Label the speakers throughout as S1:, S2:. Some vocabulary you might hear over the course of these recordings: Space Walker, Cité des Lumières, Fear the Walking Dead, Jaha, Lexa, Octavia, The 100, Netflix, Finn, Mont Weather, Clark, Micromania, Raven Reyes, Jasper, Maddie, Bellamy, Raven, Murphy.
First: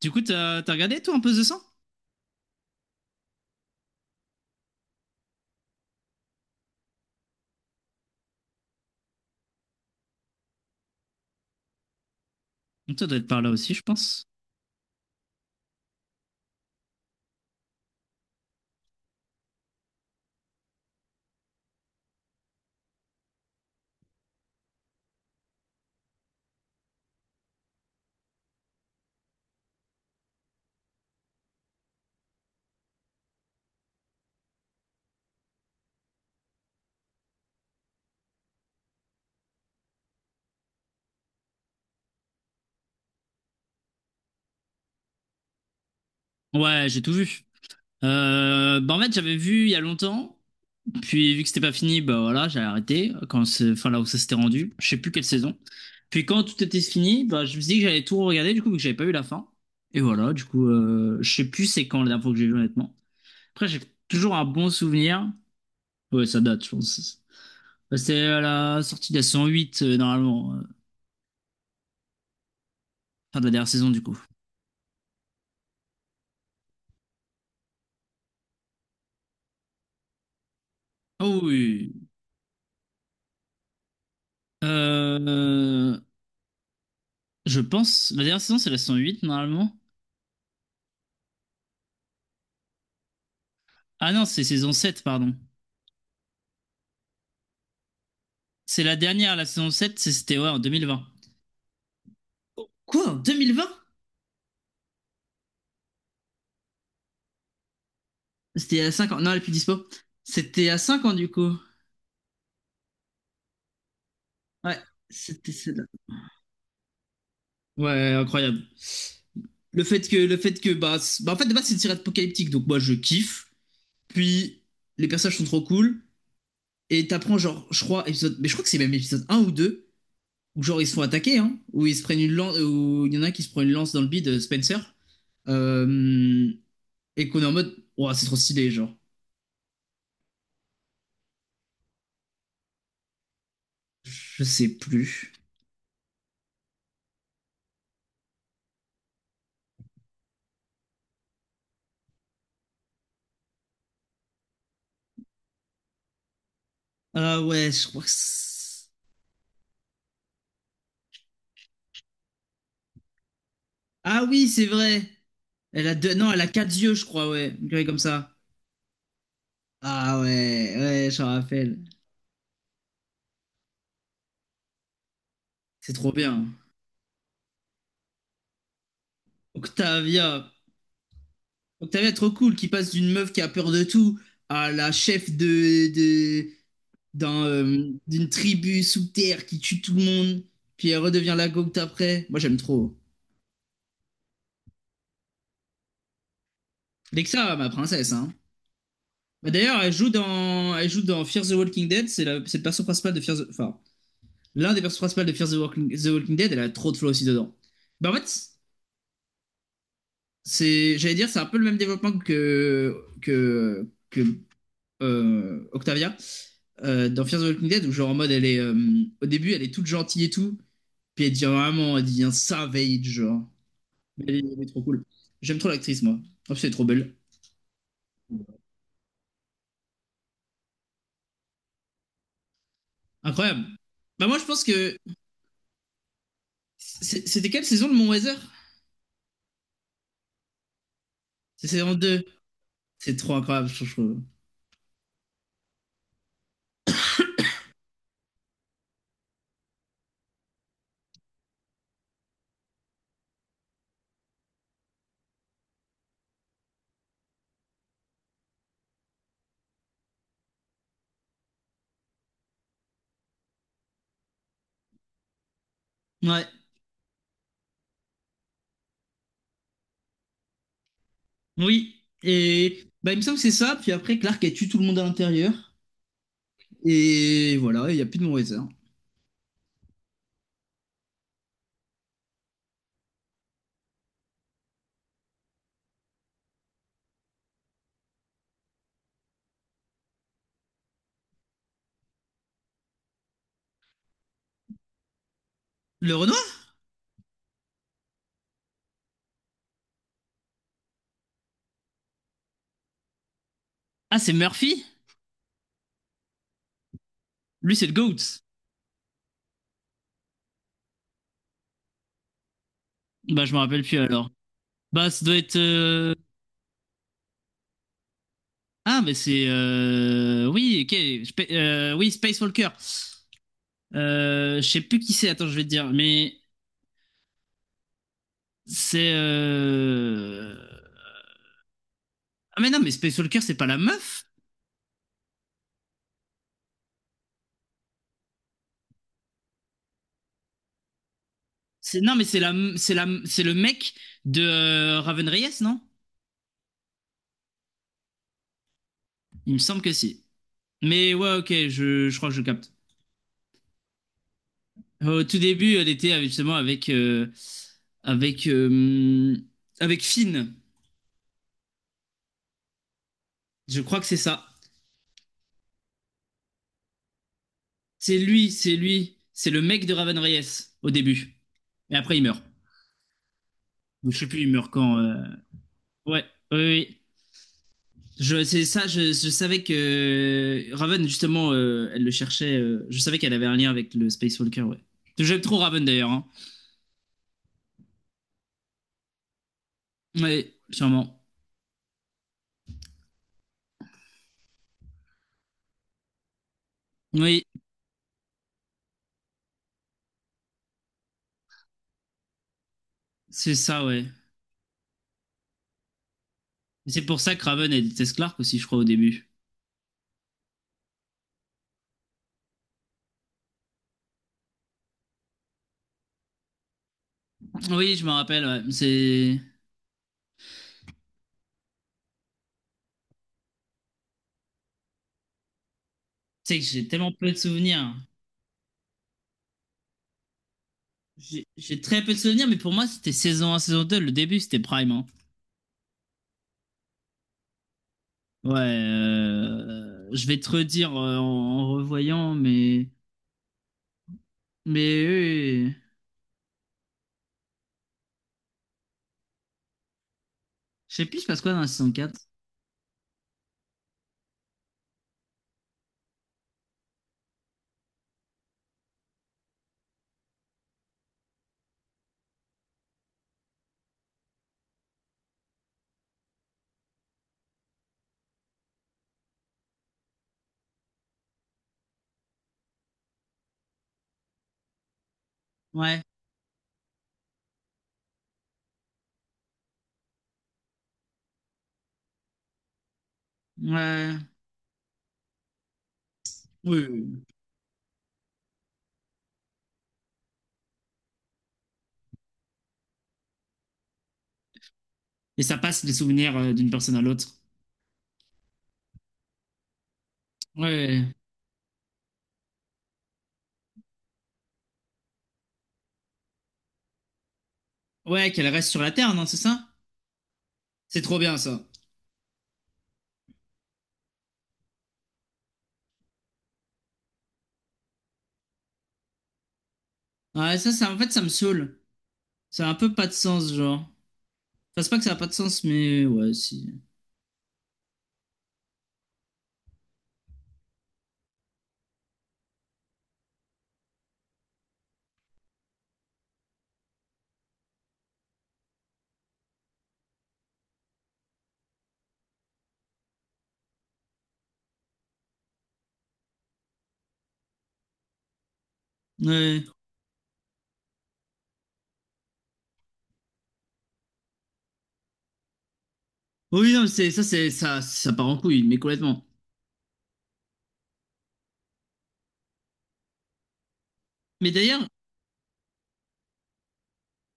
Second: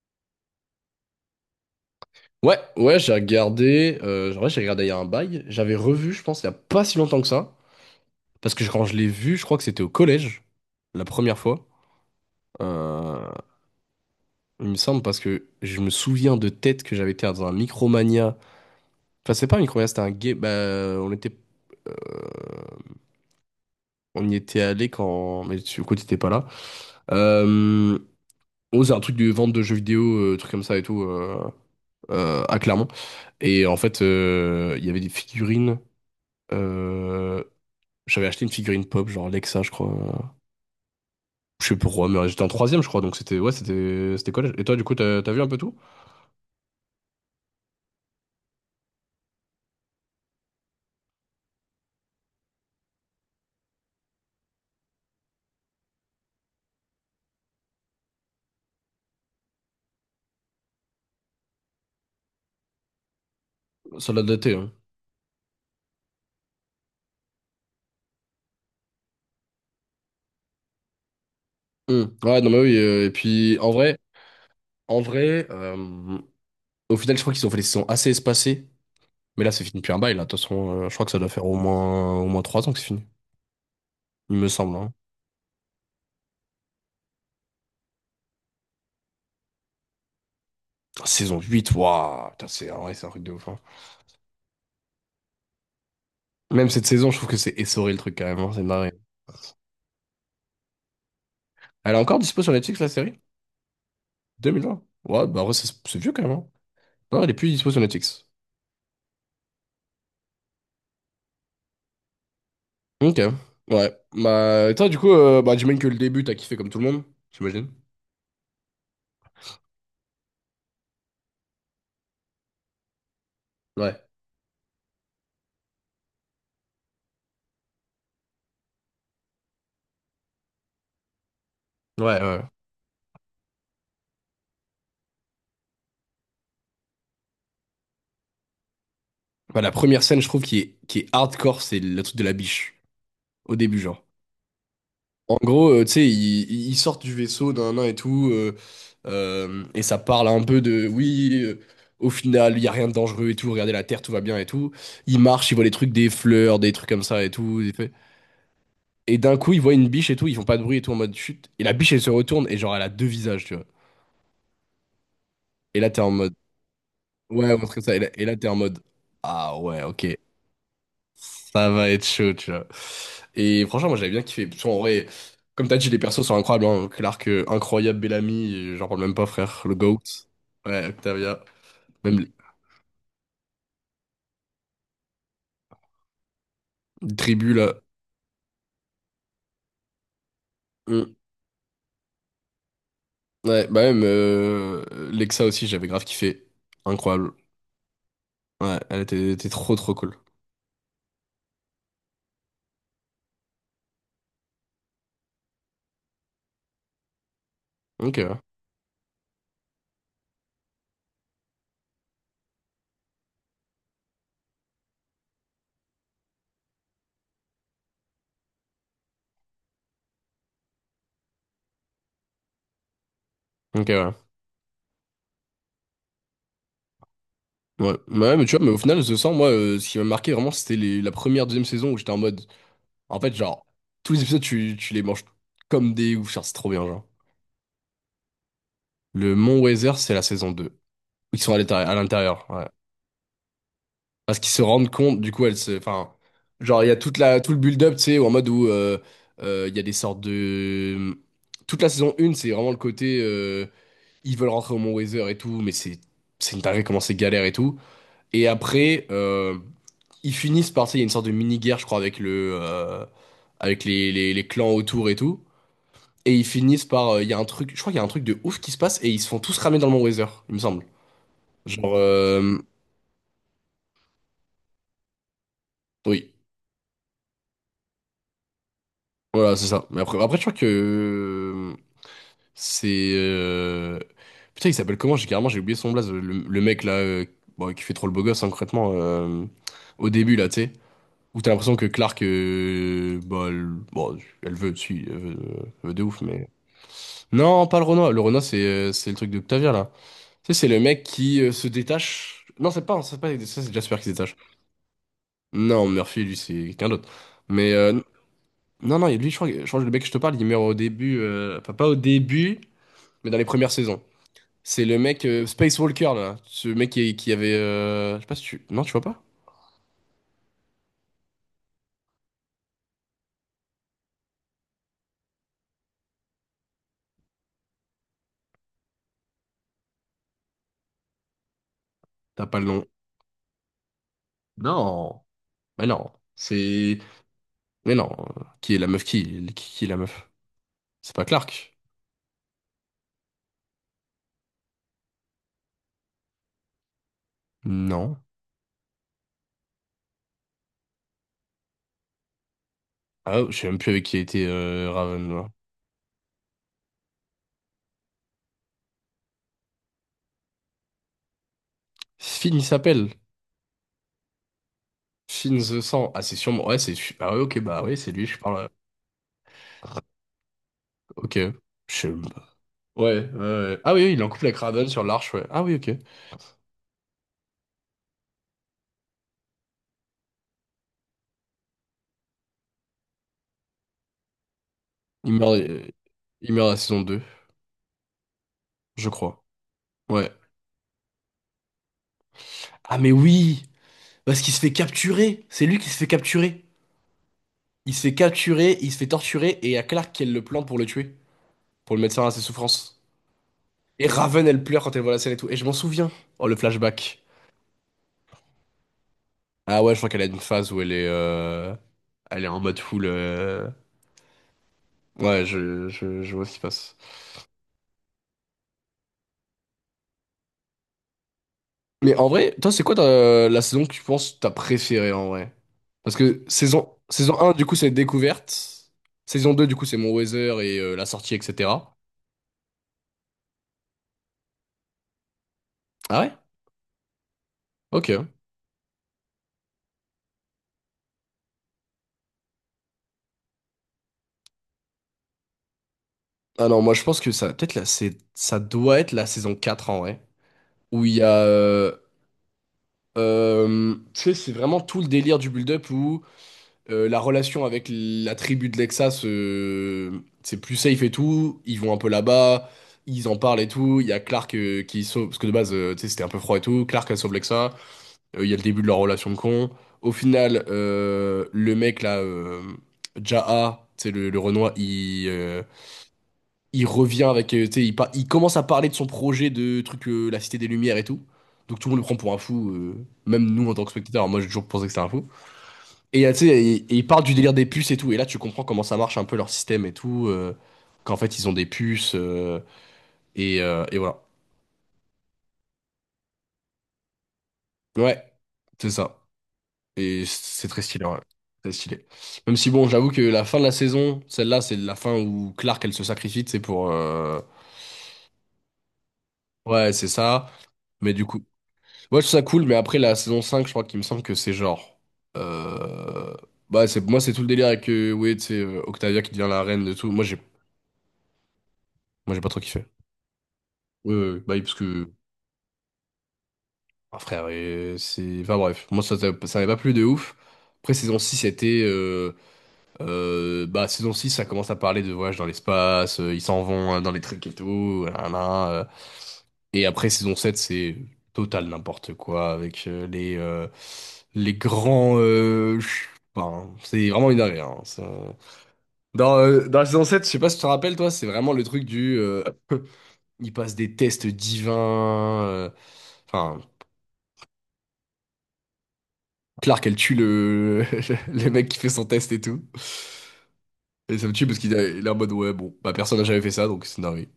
S1: Du coup, t'as regardé toi un peu The 100?
S2: Ouais, ouais, j'ai regardé. En vrai, j'ai regardé il y a un bail. J'avais revu, je pense, il y a pas si longtemps que ça. Parce que quand je l'ai vu, je crois que c'était au collège, la première fois.
S1: Toi, doit
S2: Euh,
S1: être par là aussi, je pense.
S2: il me semble, parce que je me souviens de tête que j'avais été dans un Micromania. Enfin, c'est pas un Micromania, c'était un game. Bah, euh, on y était allé quand. Mais tu, écoute, t'étais pas là. Euh, oh, c'est un truc de vente de jeux vidéo, truc comme ça et tout, à Clermont. Et en fait, il y avait des figurines. euh, J'avais acheté une figurine pop, genre Lexa, je crois. Je sais plus pourquoi, mais j'étais en troisième, je crois, donc c'était ouais, c'était c'était collège. Et toi, du coup, t'as vu un peu tout?
S1: Ouais, j'ai tout vu. Bah en fait, j'avais vu il y a longtemps, puis vu que c'était pas fini, bah voilà, j'ai arrêté quand enfin là où ça s'était rendu. Je sais plus quelle saison. Puis quand tout était fini, bah je me suis dit que j'allais tout regarder du coup vu que j'avais pas eu la fin. Et voilà, du coup, je sais plus c'est quand la dernière fois que j'ai vu honnêtement. Après, j'ai
S2: Ça l'a
S1: toujours un
S2: daté,
S1: bon
S2: hein.
S1: souvenir. Ouais, ça date, je pense. Bah, c'était à la sortie de la saison 8, normalement,
S2: Hmm. Ouais, non, mais oui. Et
S1: fin de la
S2: puis,
S1: dernière
S2: en
S1: saison
S2: vrai,
S1: du coup.
S2: en vrai, euh, au final, je crois qu'ils ont fait des saisons assez espacées. Mais là, c'est fini depuis un bail, là. De toute façon, je crois que ça doit
S1: Oh
S2: faire au
S1: oui.
S2: moins au moins trois ans que c'est fini. Il me semble, hein.
S1: Euh, Je pense. La dernière saison, c'est la saison 8 normalement.
S2: Saison huit, waouh! Putain, c'est en vrai, c'est un truc de ouf, hein.
S1: Ah non, c'est saison 7, pardon.
S2: Même cette saison, je trouve que c'est essoré le truc quand même, hein, c'est
S1: C'est
S2: marrant.
S1: la dernière, la saison 7, c'était ouais, en 2020.
S2: Elle est encore dispo sur
S1: Oh,
S2: Netflix, la
S1: quoi, en
S2: série?
S1: 2020?
S2: 2020? Ouais, bah, en vrai, c'est vieux quand même, hein. Non, elle est plus dispo sur Netflix.
S1: C'était à cinq ans. Non, elle est plus dispo. C'était à 5 ans, du coup.
S2: Ok, ouais. Bah, et
S1: Ouais,
S2: toi, du coup,
S1: c'était
S2: bah, j'imagine
S1: celle-là.
S2: que le début, t'as kiffé comme tout le monde, j'imagine.
S1: Ouais, incroyable. Le fait que, bah, c'est- bah, en fait, de base, c'est une série apocalyptique, donc moi, je kiffe.
S2: Ouais,
S1: Puis, les personnages sont trop cool. Et t'apprends, genre, je crois que c'est même épisode un ou 2 où genre, ils se font attaquer, hein, où ils se
S2: ouais,
S1: prennent une
S2: ouais.
S1: lance, où il y en a un qui se prend une lance dans le bide, Spencer. Euh, et qu'on est en mode, ouah, c'est trop stylé, genre.
S2: Bah, la première scène, je trouve, qui est hardcore, c'est le truc de la biche, au début, genre.
S1: Je sais plus.
S2: En gros, tu sais, ils sortent du vaisseau d'un nain et tout, et ça parle un peu de, oui, au final, il y a rien de dangereux et tout, regardez la Terre, tout va bien et tout. Ils marchent, ils voient les trucs, des fleurs, des trucs comme ça et
S1: Ah
S2: tout, des
S1: ouais, je
S2: faits.
S1: crois que c'est-
S2: Et d'un coup, ils voient une biche et tout, ils font pas de bruit et tout, en mode chute. Et la biche, elle se retourne, et genre, elle a deux visages, tu vois.
S1: Ah oui, c'est vrai.
S2: Et
S1: Elle
S2: là,
S1: a
S2: t'es en
S1: deux... Non,
S2: mode...
S1: elle a quatre yeux, je crois,
S2: Ouais,
S1: ouais.
S2: on
S1: Une
S2: comme
S1: grille
S2: ça. Et
S1: comme
S2: là,
S1: ça.
S2: t'es en mode, ah ouais, ok,
S1: Ah ouais, ouais, je me
S2: ça
S1: rappelle.
S2: va être chaud, tu vois. Et franchement, moi, j'avais bien kiffé. Parce qu'en vrai, comme t'as dit,
S1: C'est
S2: les
S1: trop
S2: persos sont
S1: bien.
S2: incroyables, hein. Clark, incroyable, Bellamy, j'en parle même pas, frère. Le GOAT.
S1: Octavia.
S2: Ouais, Octavia.
S1: Octavia,
S2: Même
S1: trop
S2: les
S1: cool, qui passe d'une meuf qui a peur de tout à la chef de, de, d'un,
S2: tribus, là.
S1: euh, d'une tribu sous terre qui tue tout le monde. Puis elle
S2: Mm.
S1: redevient la gocte après. Moi, j'aime trop.
S2: Ouais, bah même Lexa aussi, j'avais grave kiffé. Incroyable.
S1: Lexa, ma princesse, hein.
S2: Ouais, était
S1: Bah,
S2: trop,
S1: d'ailleurs,
S2: trop cool.
S1: elle joue dans Fear the Walking Dead. C'est le personnage principal de l'un des personnages principaux de the Walking Dead. Elle a trop de flow aussi dedans. Bah, en
S2: Ok, ouais.
S1: fait, j'allais dire, c'est un peu le même développement que Octavia dans Fear the Walking Dead, où genre en mode, au début, elle est toute gentille et tout, puis elle devient savage, genre.
S2: Ok,
S1: Mais
S2: ouais.
S1: elle est, elle est trop cool. J'aime trop l'actrice, moi. En plus, elle est trop belle.
S2: Ouais. Bah ouais, mais tu vois, mais au final, je sens, moi, ce qui m'a marqué vraiment, c'était la première, deuxième saison où j'étais en mode. En fait, genre,
S1: Incroyable.
S2: tous les
S1: Bah, moi,
S2: épisodes,
S1: je pense
S2: tu
S1: que
S2: les manges comme des ouf, genre, c'est trop bien, genre.
S1: c'était quelle saison de Mon Weather?
S2: Le Mont Weather, c'est la saison 2. Ils sont
S1: C'est saison
S2: à
S1: 2.
S2: l'intérieur, ouais.
S1: C'est trop incroyable, je trouve.
S2: Parce qu'ils se rendent compte, du coup, elle se, enfin, genre, il y a tout le build-up, tu sais, en mode où il y a des sortes de... Toute la saison 1, c'est vraiment le côté, ils veulent rentrer au Mont Weather et tout, c'est une dinguerie comment c'est galère et tout. Et après, ils finissent par, tu sais, il y a une sorte de mini-guerre, je crois, avec avec les clans autour et tout. Et ils
S1: Ouais,
S2: finissent par. Il y a un truc, je crois qu'il y a un truc de ouf qui se passe et ils se font tous ramer dans le Mont Weather, il me semble. Genre,
S1: oui.
S2: euh,
S1: Et bah, il me semble que c'est ça. Puis après, Clark a tué tout le monde à l'intérieur.
S2: oui,
S1: Et voilà, il n'y a plus de Morizer.
S2: voilà, c'est ça. Mais après, je crois que euh, c'est. Putain, il s'appelle comment? J'ai carrément j'ai oublié son blaze. Le mec là, bon, qui fait trop le beau gosse, hein, concrètement, au début là, tu sais. Où t'as l'impression que Clark, bah, elle, bon, elle veut, si, elle veut de
S1: Le
S2: ouf, mais.
S1: Renoir.
S2: Non, pas le Renoir. Le Renoir, c'est le truc d'Octavia là. Tu sais, c'est le mec qui se détache. Non, c'est pas ça, c'est Jasper qui se
S1: Ah, c'est
S2: détache.
S1: Murphy.
S2: Non, Murphy, lui, c'est quelqu'un d'autre. Mais
S1: Lui, c'est le Goat.
S2: non, lui, je crois, je crois que le mec que je te parle, il meurt au début. Enfin, pas au début, mais dans les
S1: Bah, je me
S2: premières
S1: rappelle plus
S2: saisons.
S1: alors.
S2: C'est le
S1: Bah,
S2: mec
S1: ça doit être.
S2: Space Walker, là. Ce mec qui avait. Je sais pas si tu. Non, tu vois
S1: Ah, mais
S2: pas?
S1: c'est. Oui, ok. Oui, Space Walker. Je sais plus qui c'est, attends, je vais te dire. Mais c'est.
S2: T'as pas
S1: Ah,
S2: le
S1: mais non,
S2: nom.
S1: mais Space Walker, c'est pas la meuf.
S2: Non. Mais non. C'est. Mais non. Qui est la meuf? Qui est la meuf? C'est pas Clark?
S1: C'est, non, mais c'est le mec de Raven Reyes, non?
S2: Non.
S1: Il me semble que si. Mais ouais, ok, je crois que je capte.
S2: Ah, je sais même plus avec qui a été
S1: Au
S2: Raven.
S1: tout
S2: Là.
S1: début, elle était justement avec, euh, avec Finn.
S2: Finn, il s'appelle.
S1: Je crois que c'est ça.
S2: Shin the Sang. Ah, c'est sûrement. Ouais, c'est. Ah, ouais, ok, bah oui, c'est
S1: C'est
S2: lui, je
S1: lui,
S2: parle.
S1: c'est lui. C'est le mec de Raven Reyes au
S2: Ok.
S1: début.
S2: Je
S1: Mais après, il meurt.
S2: ouais, ah, oui,
S1: Donc, je
S2: il est en
S1: sais plus,
S2: couple
S1: il
S2: avec
S1: meurt
S2: Raven
S1: quand.
S2: sur l'arche, ouais. Ah, oui, ok.
S1: Ouais, oui, oui, oui. C'est ça, je savais que Raven, justement, elle le cherchait. Euh, je savais qu'elle avait un lien avec le Space Walker, ouais.
S2: Il
S1: J'aime
S2: meurt,
S1: trop Raven
S2: euh,
S1: d'ailleurs. Hein.
S2: il meurt à la saison 2, je crois. Ouais.
S1: Oui, sûrement.
S2: Ah, mais oui! Parce qu'il se fait capturer! C'est lui qui se fait capturer!
S1: Oui,
S2: Il se fait capturer, il se fait torturer, et il y a Clark qui elle le plante pour le tuer, pour le mettre fin à ses souffrances.
S1: c'est ça, ouais.
S2: Et Raven, elle pleure quand elle voit la scène et tout. Et je m'en souviens. Oh, le
S1: C'est pour
S2: flashback.
S1: ça que Raven elle déteste Clark aussi, je crois, au début.
S2: Ah, ouais, je crois qu'elle a une phase où elle est. Elle est en mode full. Ouais, je vois ce qui se passe.
S1: Oui, je me rappelle, ouais. C'est.
S2: Mais en vrai, toi, c'est quoi la saison que tu penses que t'as préférée en vrai? Parce que
S1: C'est que j'ai tellement peu de
S2: saison un du coup, c'est
S1: souvenirs.
S2: découverte. Saison 2 du coup, c'est mon weather et la sortie,
S1: J'ai
S2: etc.
S1: très peu de souvenirs, mais pour moi, c'était saison un, saison 2, le début, c'était Prime. Hein.
S2: Ah ouais? Ok.
S1: Ouais, je vais te redire en revoyant, mais. Mais oui, oui, oui.
S2: Ah non, moi, je pense que ça, peut-être là, c'est, ça doit être la saison 4 en vrai.
S1: Je
S2: Où
S1: sais
S2: il y
S1: plus, je
S2: a.
S1: passe quoi dans la saison 4.
S2: Tu sais, c'est vraiment tout le délire du build-up. La relation avec la tribu de Lexas, c'est plus safe et tout. Ils vont un peu là-bas, ils en parlent et tout. Il y a Clark qui sauve, parce que de base, tu sais, c'était un peu froid et tout. Clark, elle sauve Lexa. Il y a le début de leur relation de con. Au final, le mec là, Jaha, tu sais, le Renoir,
S1: Ouais,
S2: il revient avec, tu sais, il commence à parler de son projet de truc, la Cité des Lumières et tout. Donc tout le monde le prend pour un fou, même nous en tant que
S1: ouais,
S2: spectateurs. Moi, j'ai toujours pensé que c'était un fou. Et tu sais,
S1: oui, oui,
S2: ils parlent
S1: oui.
S2: du délire des puces et tout. Et là, tu comprends comment ça marche un peu leur système et tout. Qu'en fait, ils ont des puces. Et voilà.
S1: Et ça passe les souvenirs d'une personne à l'autre.
S2: Ouais, c'est ça. Et c'est très stylé,
S1: Ouais,
S2: ouais. Très stylé. Même si, bon, j'avoue que la fin de la saison, celle-là, c'est la fin où Clark, elle se sacrifie, c'est pour.
S1: ouais, qu'elle reste sur la Terre, non, c'est ça?
S2: Ouais, c'est ça.
S1: C'est
S2: Mais
S1: trop
S2: du
S1: bien
S2: coup.
S1: ça.
S2: Ouais, je trouve ça cool. Mais après, la saison 5 je crois qu'il me semble que c'est genre. euh, Bah, c'est... moi, c'est tout le délire avec. Ouais, tu sais, Octavia qui devient la reine de tout. Moi, j'ai
S1: Ouais, en fait, ça me saoule.
S2: moi, j'ai pas trop
S1: Ça a un
S2: kiffé.
S1: peu pas de sens, genre. Enfin,
S2: Ouais, ouais, ouais. Bah, oui, parce
S1: c'est pas que
S2: que
S1: ça a pas de sens, mais ouais, si.
S2: ah, frère, et c'est... Enfin bref, moi ça m'avait pas plu de ouf. Après, saison 6 c'était... bah, saison 6 ça commence à parler de voyage dans l'espace, ils s'en vont hein, dans les trucs et tout, Et après, saison 7 c'est total n'importe quoi, avec les grands... Enfin, c'est vraiment une dinguerie, hein, ça. Dans,
S1: Ouais.
S2: euh, dans la saison 7 je sais pas si tu te rappelles, toi, c'est vraiment le truc du... ils passent des tests divins... Enfin,
S1: Oui, non, c'est ça, ça part en couille, mais complètement.
S2: Clark, elle tue le... le mec qui fait son test et tout. Et ça me tue
S1: Mais
S2: parce
S1: d'ailleurs,
S2: il est en mode, ouais, bon, bah personne n'a jamais fait ça, donc c'est dingue.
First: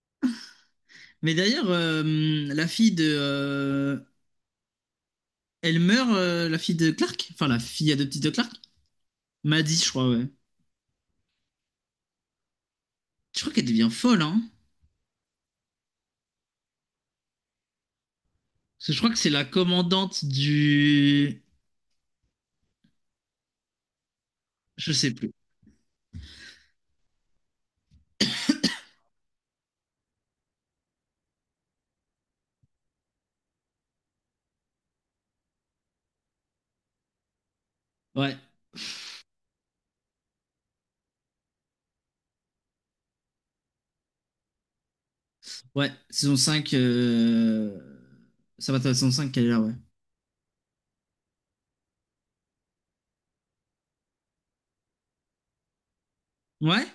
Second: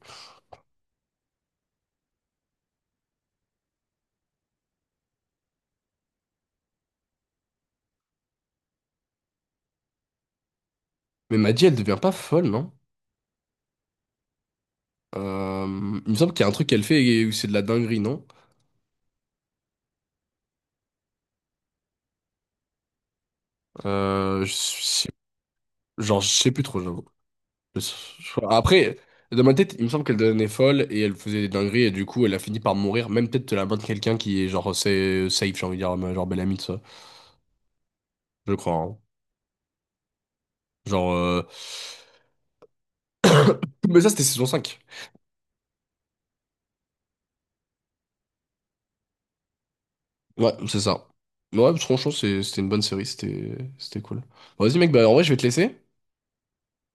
S1: mais d'ailleurs, la fille de, euh, elle meurt, la fille de Clark, enfin la fille adoptive de Clark, Maddie, je crois, ouais.
S2: Mais Maddy, elle devient pas folle, non?
S1: Je crois qu'elle devient folle, hein.
S2: Il me semble qu'il y a un truc qu'elle fait et où c'est de la dinguerie, non?
S1: Parce que je crois que c'est la commandante du,
S2: Euh, je
S1: je
S2: sais-
S1: sais plus.
S2: genre, je sais plus trop, j'avoue. Je- Après, dans ma tête, il me semble qu'elle devenait folle et elle faisait des dingueries et du coup, elle a fini par mourir, même peut-être de la main de quelqu'un qui est genre c'est safe, j'ai envie de dire, genre belle amie, de ça.
S1: Ouais,
S2: Je crois, hein. Genre... euh, Mais ça, c'était saison cinq.
S1: ouais, saison 5. Euh, ça va, ta saison 5 qu'elle est là, ouais.
S2: Ouais, c'est ça. Mais ouais, franchement, c'était une bonne série, c'était c'était cool. Bon, vas-y, mec, bah en vrai, je vais te laisser.
S1: Ouais?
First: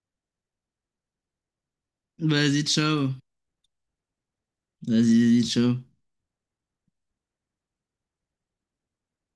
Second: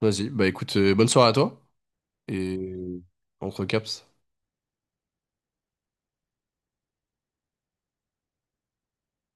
S2: Vas-y, bah écoute, bonne soirée à toi.
S1: Vas-y,
S2: Et
S1: ciao.
S2: on te recaps.
S1: Vas-y, vas-y, ciao.